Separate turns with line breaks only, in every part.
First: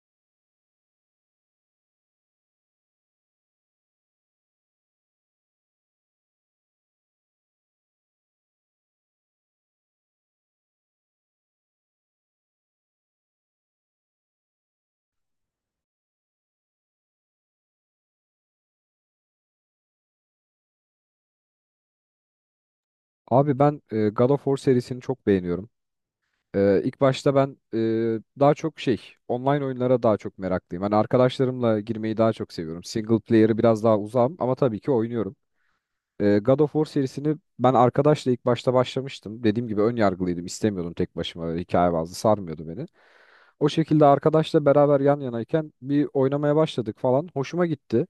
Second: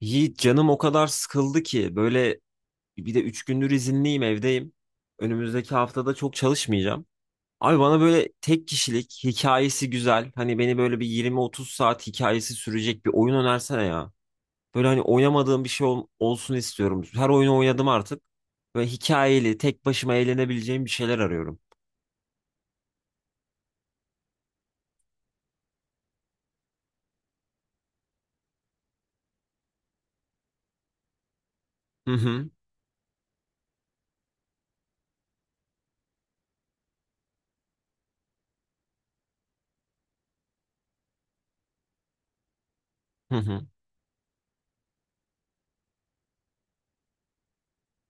Yiğit canım o kadar sıkıldı ki böyle bir de 3 gündür izinliyim, evdeyim. Önümüzdeki haftada çok çalışmayacağım. Abi bana böyle tek kişilik hikayesi güzel. Hani beni böyle bir 20-30 saat hikayesi sürecek bir oyun önersene ya. Böyle hani oynamadığım bir şey olsun istiyorum. Her oyunu oynadım artık. Böyle hikayeli tek başıma eğlenebileceğim bir şeyler arıyorum.
Abi ben God of War serisini çok beğeniyorum. E, ilk başta ben e, daha çok şey Online oyunlara daha çok meraklıyım. Hani arkadaşlarımla
Hı
girmeyi daha
hı.
çok seviyorum. Single player'ı biraz daha uzağım ama tabii ki oynuyorum. God of War serisini ben arkadaşla ilk başta başlamıştım. Dediğim gibi ön yargılıydım. İstemiyordum tek başıma. Hikaye bazlı sarmıyordu beni.
Hı hı.
O şekilde arkadaşla beraber yan yanayken bir oynamaya başladık falan. Hoşuma gitti.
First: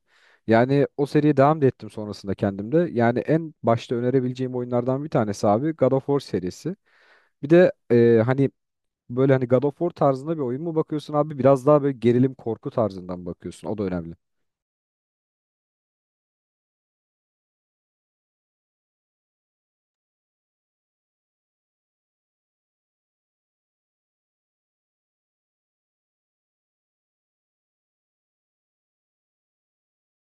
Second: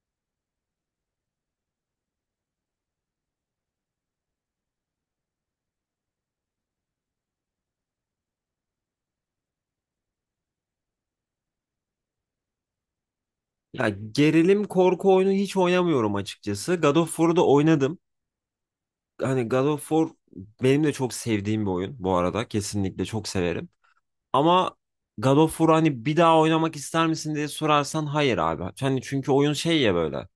Yani o seriye devam da ettim sonrasında kendimde. Yani en başta önerebileceğim oyunlardan bir tanesi abi God of War serisi. Bir de hani böyle hani God of War tarzında bir oyun mu bakıyorsun abi? Biraz daha böyle gerilim korku tarzından bakıyorsun. O da
Ya
önemli.
gerilim korku oyunu hiç oynamıyorum açıkçası. God of War'u da oynadım. Hani God of War benim de çok sevdiğim bir oyun bu arada. Kesinlikle çok severim. Ama God of War, hani bir daha oynamak ister misin diye sorarsan, hayır abi. Hani çünkü oyun şey ya böyle.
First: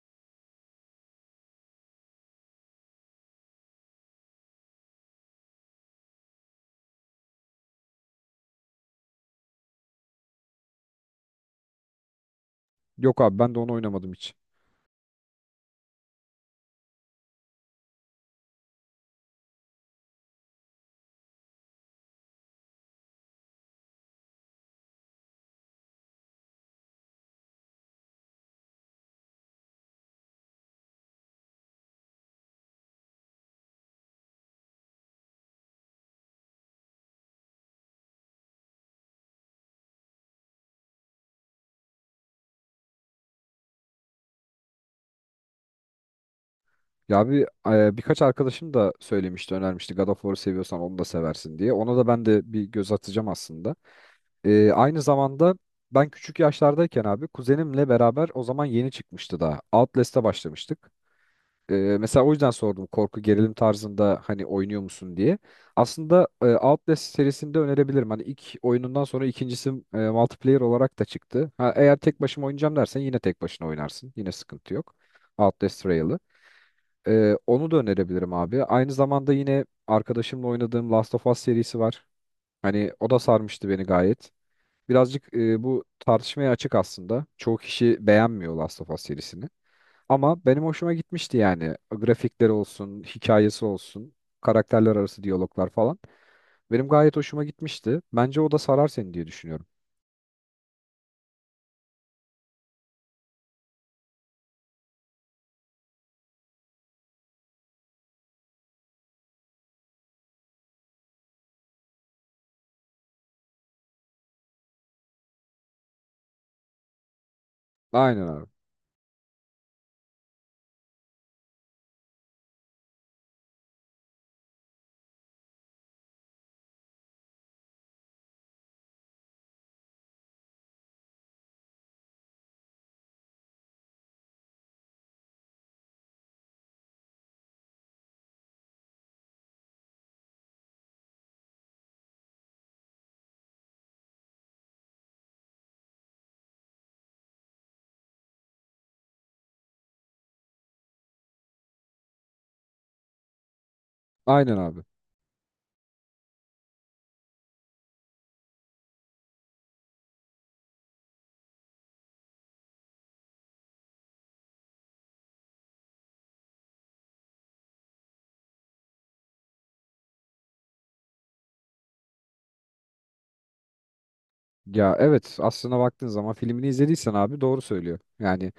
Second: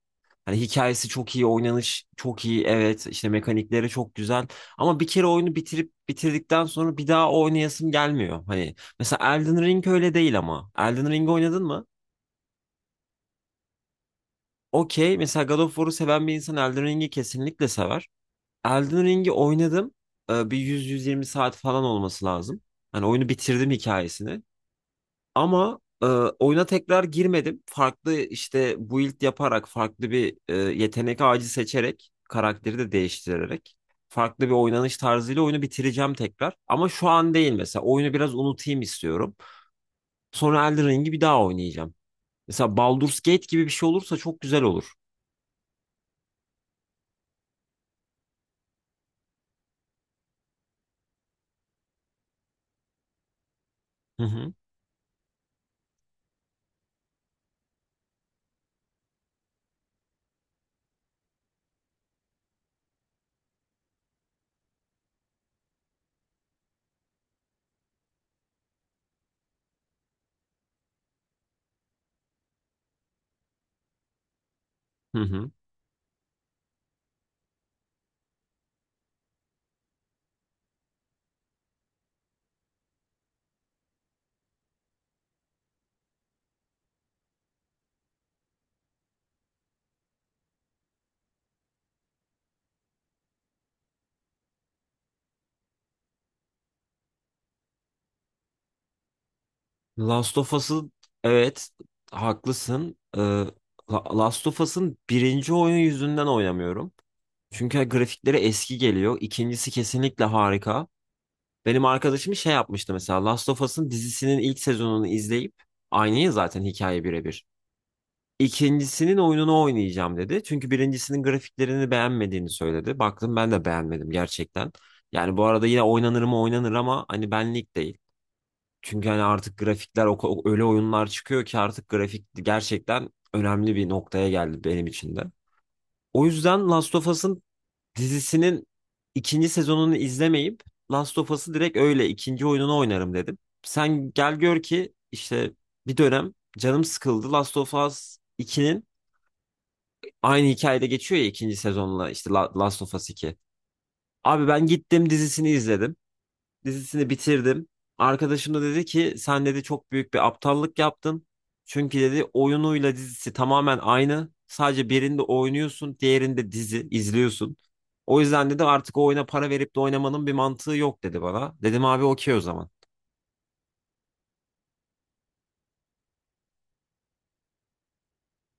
Hani hikayesi çok iyi, oynanış çok iyi, evet işte mekanikleri çok güzel. Ama bir kere oyunu bitirip bitirdikten sonra bir daha oynayasım gelmiyor. Hani mesela Elden Ring öyle değil ama. Elden Ring oynadın mı?
Yok abi ben de onu oynamadım hiç.
Okey. Mesela God of War'u seven bir insan Elden Ring'i kesinlikle sever. Elden Ring'i oynadım. Bir 100-120 saat falan olması lazım. Hani oyunu bitirdim, hikayesini. Ama oyuna tekrar girmedim. Farklı işte build yaparak, farklı bir yetenek ağacı seçerek, karakteri de değiştirerek, farklı bir oynanış tarzıyla oyunu bitireceğim tekrar. Ama şu an değil mesela. Oyunu biraz unutayım istiyorum. Sonra Elden Ring'i bir daha oynayacağım. Mesela Baldur's Gate gibi bir şey olursa çok güzel olur.
Ya bir Birkaç arkadaşım da söylemişti, önermişti God of War'u seviyorsan onu da seversin diye. Ona da ben de bir göz atacağım aslında.
Hı hı.
Aynı zamanda ben küçük yaşlardayken abi kuzenimle beraber o zaman yeni çıkmıştı daha. Outlast'a başlamıştık. Mesela o yüzden sordum korku gerilim tarzında hani oynuyor musun diye. Aslında Outlast serisini de önerebilirim. Hani ilk oyunundan sonra ikincisi multiplayer olarak da çıktı. Ha, eğer tek başıma oynayacağım dersen yine tek başına oynarsın. Yine sıkıntı yok.
Hı hı.
Outlast Trail'ı. Onu da önerebilirim abi. Aynı zamanda yine arkadaşımla oynadığım Last of Us serisi var. Hani o da sarmıştı beni gayet. Birazcık bu tartışmaya açık aslında. Çoğu kişi beğenmiyor Last of Us serisini. Ama benim hoşuma gitmişti yani. Grafikleri olsun, hikayesi olsun, karakterler arası diyaloglar falan. Benim gayet hoşuma gitmişti. Bence o da sarar seni diye düşünüyorum.
Last of Us'ın, evet, haklısın. Last of Us'ın birinci oyun yüzünden oynamıyorum. Çünkü grafikleri eski geliyor. İkincisi kesinlikle harika. Benim arkadaşım şey yapmıştı mesela, Last of Us'ın dizisinin ilk sezonunu izleyip aynı ya zaten, hikaye birebir.
Aynen abi.
İkincisinin oyununu oynayacağım dedi. Çünkü birincisinin grafiklerini beğenmediğini söyledi. Baktım, ben de beğenmedim gerçekten. Yani bu arada yine oynanır mı oynanır ama hani benlik değil. Çünkü hani artık grafikler öyle oyunlar çıkıyor ki artık grafik gerçekten önemli bir noktaya geldi benim için de. O yüzden Last of Us'ın dizisinin ikinci sezonunu izlemeyip Last of Us'ı direkt öyle ikinci oyununu oynarım dedim. Sen gel gör ki işte bir dönem canım sıkıldı, Last of Us 2'nin aynı hikayede geçiyor ya ikinci sezonla, işte Last of Us 2. Abi
Aynen
ben
abi.
gittim dizisini izledim, dizisini bitirdim. Arkadaşım da dedi ki sen dedi çok büyük bir aptallık yaptın. Çünkü dedi oyunuyla dizisi tamamen aynı. Sadece birinde oynuyorsun, diğerinde dizi izliyorsun. O yüzden dedi artık o oyuna para verip de oynamanın bir mantığı yok dedi bana. Dedim abi okey o zaman.
Ya evet, aslına baktığın zaman filmini izlediysen abi doğru söylüyor. Yani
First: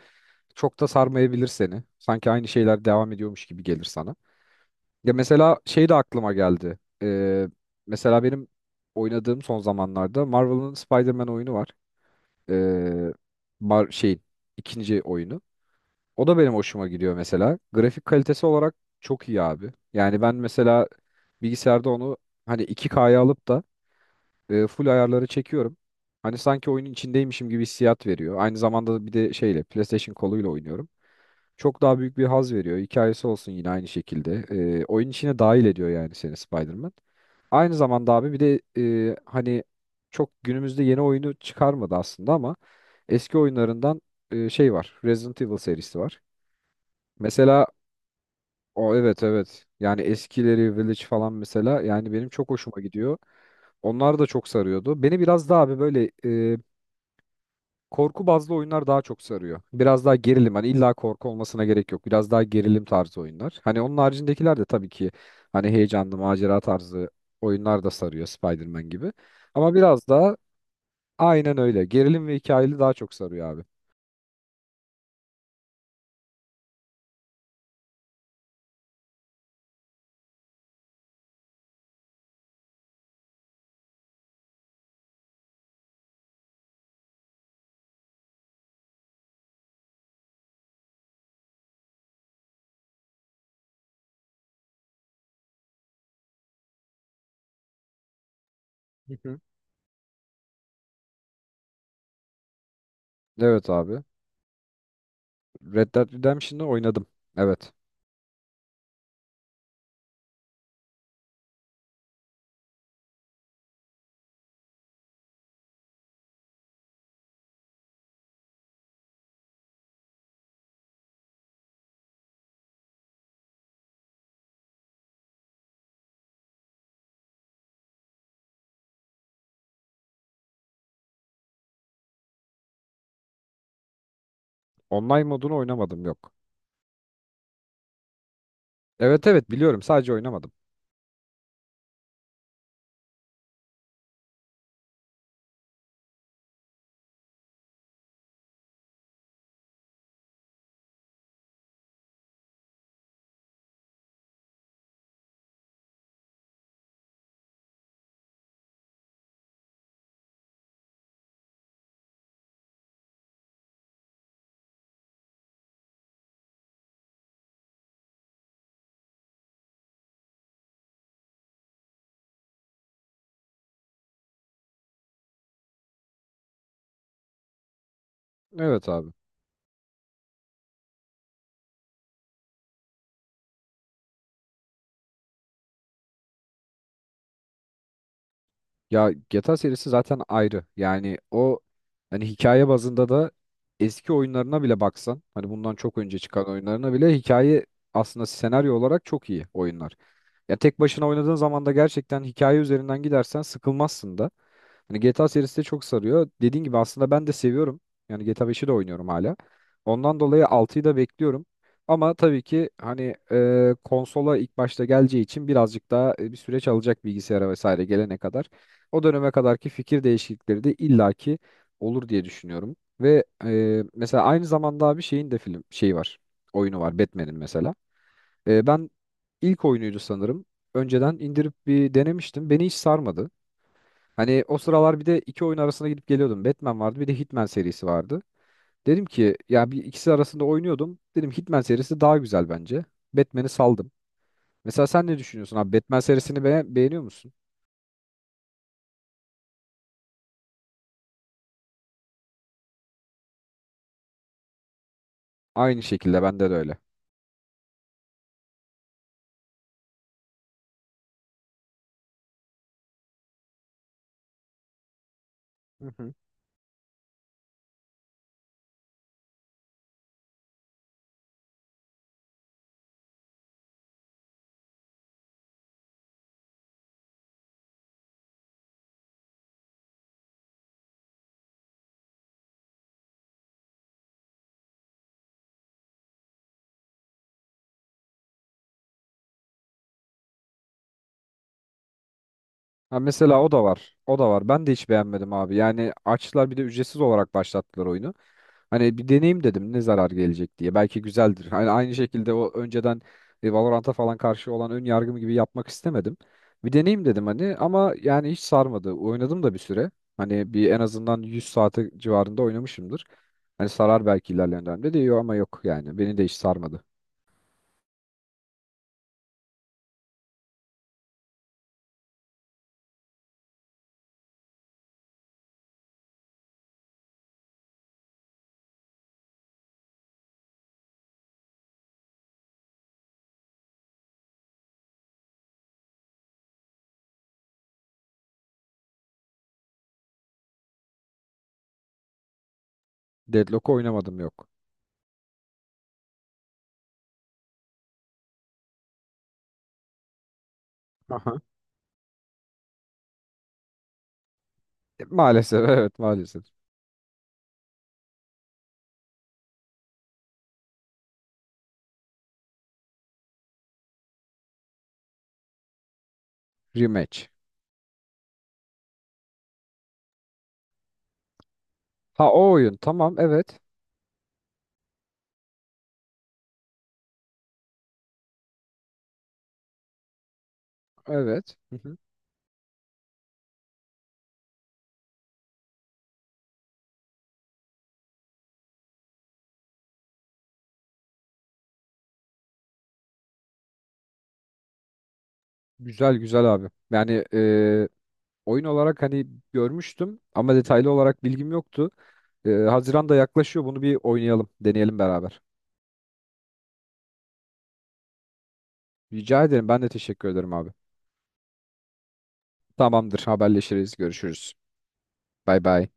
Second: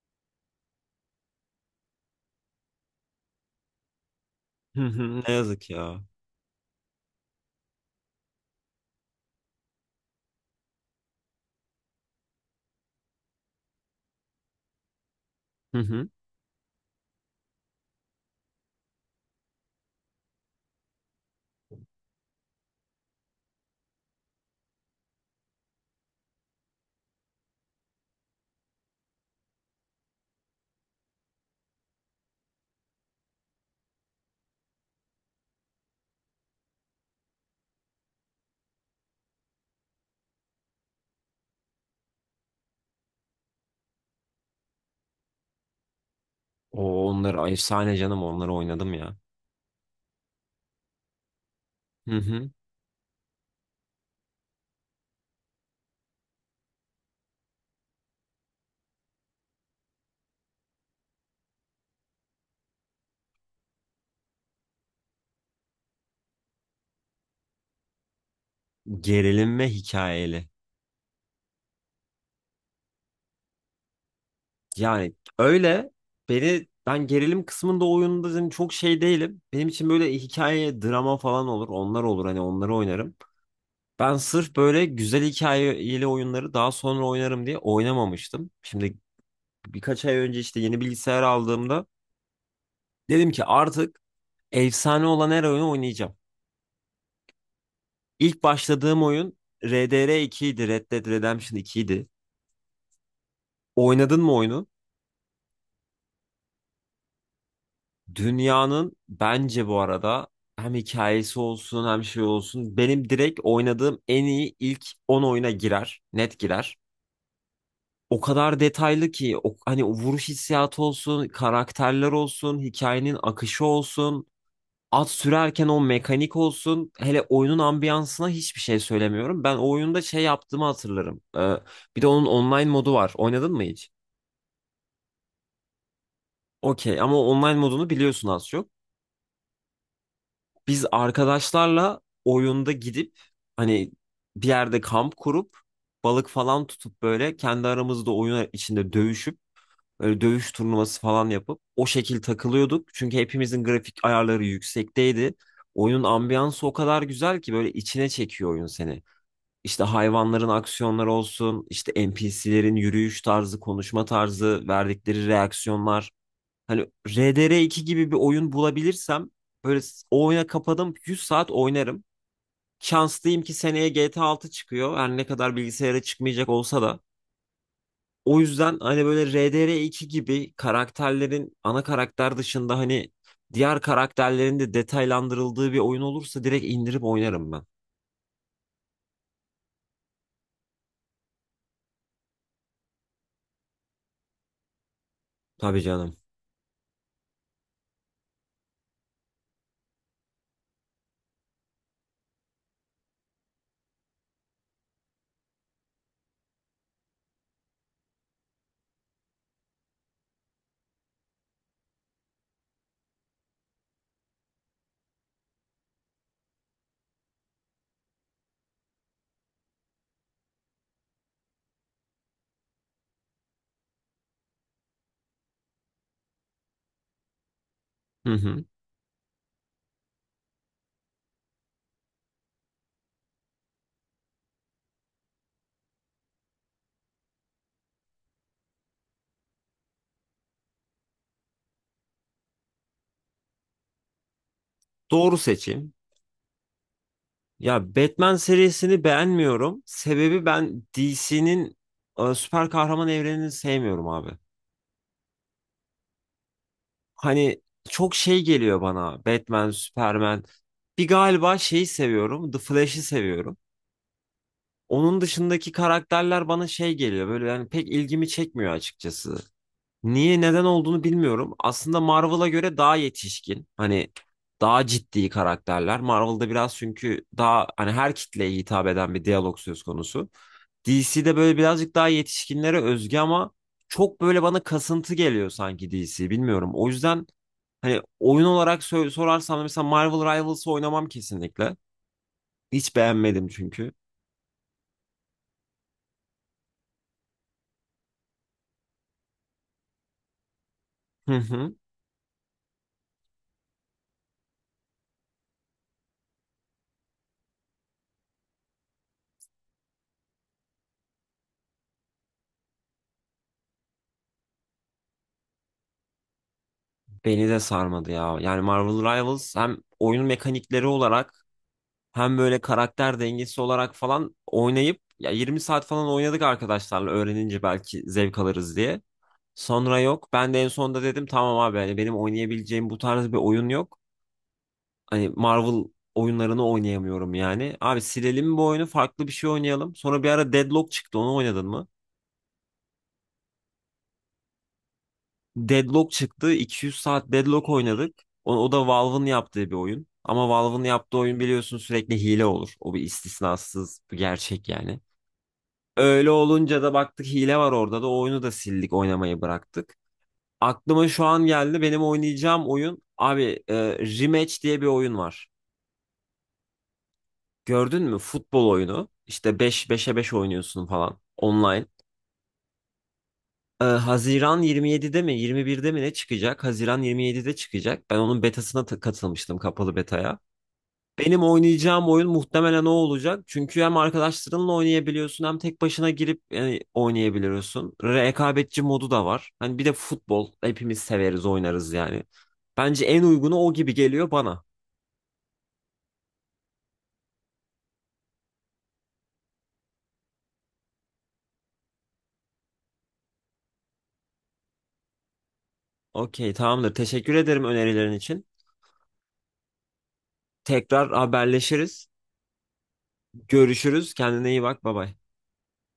çok da sarmayabilir seni. Sanki aynı şeyler devam ediyormuş gibi gelir sana.
Hı
Ya
hı. Ne
mesela
yazık
şey de
ya.
aklıma geldi. Mesela benim oynadığım son zamanlarda Marvel'ın Spider-Man oyunu var. Ee, Mar şeyin ikinci oyunu.
Hı hı.
O da benim hoşuma gidiyor mesela. Grafik kalitesi olarak çok iyi abi. Yani ben mesela bilgisayarda onu hani 2K'ya alıp da full ayarları çekiyorum. Hani sanki oyunun içindeymişim gibi hissiyat veriyor. Aynı zamanda bir de şeyle PlayStation koluyla oynuyorum. Çok daha büyük bir haz veriyor. Hikayesi olsun yine aynı şekilde. Oyun içine dahil ediyor yani seni Spider-Man. Aynı zamanda abi bir de hani çok günümüzde yeni oyunu çıkarmadı aslında ama eski oyunlarından var. Resident Evil serisi var.
O, onları
Mesela
efsane canım, onları oynadım
o,
ya.
evet evet. Yani eskileri Village falan mesela yani
Hı
benim çok
hı.
hoşuma gidiyor. Onlar da çok sarıyordu. Beni biraz daha abi böyle korku bazlı oyunlar daha çok sarıyor. Biraz daha gerilim. Hani illa korku olmasına gerek yok. Biraz daha gerilim tarzı oyunlar. Hani onun haricindekiler de tabii ki hani heyecanlı macera tarzı oyunlar da sarıyor Spider-Man gibi.
Gerilim ve
Ama biraz daha
hikayeli.
aynen öyle. Gerilim ve hikayeli daha çok sarıyor abi.
Yani öyle beni, ben gerilim kısmında oyunda dedim çok şey değilim. Benim için böyle hikaye, drama falan olur. Onlar olur, hani onları oynarım. Ben sırf böyle güzel hikayeli oyunları daha sonra oynarım diye oynamamıştım. Şimdi birkaç ay önce işte yeni bilgisayar aldığımda dedim ki artık efsane olan her oyunu oynayacağım. İlk başladığım
Hı
oyun
hı.
RDR 2 idi, Red Dead Redemption 2 idi.
Evet abi.
Oynadın mı oyunu?
Red Dead Redemption'ı oynadım. Evet.
Dünyanın bence bu arada hem hikayesi olsun hem şey olsun benim direkt oynadığım en iyi ilk 10 oyuna girer. Net girer. O kadar detaylı ki o, hani o vuruş hissiyatı olsun, karakterler olsun, hikayenin akışı olsun, at sürerken o mekanik olsun. Hele oyunun ambiyansına hiçbir şey söylemiyorum. Ben o oyunda şey yaptığımı hatırlarım. Bir de onun online modu var. Oynadın mı hiç?
Online modunu oynamadım, yok.
Okey, ama online modunu biliyorsun az çok.
Evet evet, biliyorum sadece oynamadım.
Biz arkadaşlarla oyunda gidip hani bir yerde kamp kurup balık falan tutup böyle kendi aramızda oyun içinde dövüşüp böyle dövüş turnuvası falan yapıp o şekil takılıyorduk. Çünkü hepimizin grafik ayarları yüksekteydi. Oyunun ambiyansı o kadar güzel ki böyle içine çekiyor oyun seni. İşte hayvanların aksiyonları olsun, işte NPC'lerin yürüyüş tarzı, konuşma tarzı, verdikleri reaksiyonlar. Hani RDR2 gibi bir oyun bulabilirsem böyle o oyuna kapadım 100 saat oynarım. Şanslıyım ki seneye GTA 6 çıkıyor. Her ne kadar bilgisayara çıkmayacak olsa da. O yüzden
Evet
hani
abi.
böyle RDR2 gibi karakterlerin ana karakter dışında hani diğer karakterlerin de detaylandırıldığı bir oyun olursa direkt indirip oynarım ben.
Ya GTA serisi zaten ayrı. Yani o hani hikaye bazında da eski oyunlarına bile baksan hani bundan
Tabii
çok
canım.
önce çıkan oyunlarına bile hikaye aslında senaryo olarak çok iyi oyunlar. Ya tek başına oynadığın zaman da gerçekten hikaye üzerinden gidersen sıkılmazsın da. Yani GTA serisi de çok sarıyor. Dediğin gibi aslında ben de seviyorum. Yani GTA beşi de oynuyorum hala. Ondan dolayı altıyı da bekliyorum. Ama tabii ki hani konsola ilk başta geleceği için birazcık daha bir süreç alacak bilgisayara vesaire gelene kadar. O döneme kadarki fikir değişiklikleri de illaki olur diye düşünüyorum. Ve mesela aynı zamanda bir şeyin de film şeyi var. Oyunu var Batman'in mesela.
Hı hı.
Ben ilk oyunuydu sanırım. Önceden indirip bir denemiştim. Beni hiç sarmadı. Hani o sıralar bir de iki oyun arasında gidip geliyordum. Batman vardı bir de Hitman serisi vardı. Dedim ki ya bir ikisi arasında oynuyordum. Dedim Hitman serisi daha güzel bence. Batman'i saldım. Mesela sen ne
Doğru
düşünüyorsun abi?
seçim.
Batman serisini beğeniyor musun?
Ya Batman serisini beğenmiyorum. Sebebi, ben DC'nin süper kahraman evrenini sevmiyorum abi.
Aynı şekilde bende de öyle.
Hani çok şey geliyor bana. Batman, Superman. Bir galiba şeyi seviyorum, The Flash'i seviyorum. Onun dışındaki
Hı hı.
karakterler bana şey geliyor. Böyle yani pek ilgimi çekmiyor açıkçası. Niye, neden olduğunu bilmiyorum. Aslında Marvel'a göre daha yetişkin. Hani daha ciddi karakterler. Marvel'da biraz çünkü daha hani her kitleye hitap eden bir diyalog söz konusu. DC'de böyle birazcık daha yetişkinlere özgü ama çok böyle bana kasıntı geliyor sanki DC. Bilmiyorum. O yüzden hani oyun olarak sorarsam da mesela Marvel Rivals'ı oynamam kesinlikle. Hiç
Ha mesela
beğenmedim
o da
çünkü.
var. O da var. Ben de hiç beğenmedim abi. Yani açtılar bir de ücretsiz olarak başlattılar oyunu. Hani bir deneyim dedim ne zarar gelecek diye. Belki
Hı
güzeldir. Hani
hı.
aynı şekilde o önceden Valorant'a falan karşı olan ön yargım gibi yapmak istemedim. Bir deneyim dedim hani ama yani hiç sarmadı. Oynadım da bir süre. Hani bir en azından 100 saate civarında oynamışımdır. Hani sarar belki ilerleyen dönemde diyor ama yok yani. Beni de hiç sarmadı.
Beni de sarmadı ya. Yani Marvel Rivals hem oyun mekanikleri olarak hem böyle karakter dengesi olarak falan, oynayıp ya 20 saat falan oynadık arkadaşlarla öğrenince belki zevk alırız diye. Sonra yok. Ben de en sonunda dedim tamam abi, hani benim oynayabileceğim bu tarz bir oyun yok. Hani Marvel oyunlarını oynayamıyorum yani. Abi silelim bu oyunu, farklı bir şey oynayalım. Sonra bir ara Deadlock çıktı, onu oynadın mı?
Deadlock oynamadım, yok.
Deadlock çıktı. 200 saat Deadlock oynadık. O da Valve'ın yaptığı bir oyun. Ama Valve'ın yaptığı
Aha.
oyun biliyorsun sürekli hile olur. O bir istisnasız bir gerçek yani.
Maalesef evet
Öyle
maalesef.
olunca da baktık hile var orada da, o oyunu da sildik, oynamayı bıraktık. Aklıma şu an geldi benim oynayacağım oyun abi, Rematch diye bir oyun var.
Rematch.
Gördün mü? Futbol oyunu. İşte 5 beşe 5 oynuyorsun falan online.
Ha o oyun, tamam evet.
Haziran 27'de mi 21'de mi ne çıkacak? Haziran 27'de çıkacak. Ben onun betasına katılmıştım, kapalı betaya. Benim
Evet. Hı hı.
oynayacağım oyun muhtemelen o olacak. Çünkü hem arkadaşlarınla oynayabiliyorsun hem tek başına girip yani oynayabiliyorsun. Rekabetçi modu da var. Hani bir de futbol hepimiz severiz, oynarız yani. Bence en uygunu o gibi geliyor bana.
Güzel güzel abi. Yani oyun olarak hani görmüştüm ama detaylı olarak bilgim yoktu. Haziran da yaklaşıyor. Bunu bir oynayalım, deneyelim beraber.
Okey, tamamdır. Teşekkür ederim önerilerin için.
Rica ederim. Ben de teşekkür ederim abi.
Tekrar haberleşiriz.
Tamamdır. Haberleşiriz.
Görüşürüz. Kendine
Görüşürüz.
iyi bak. Bay bay.
Bay bay.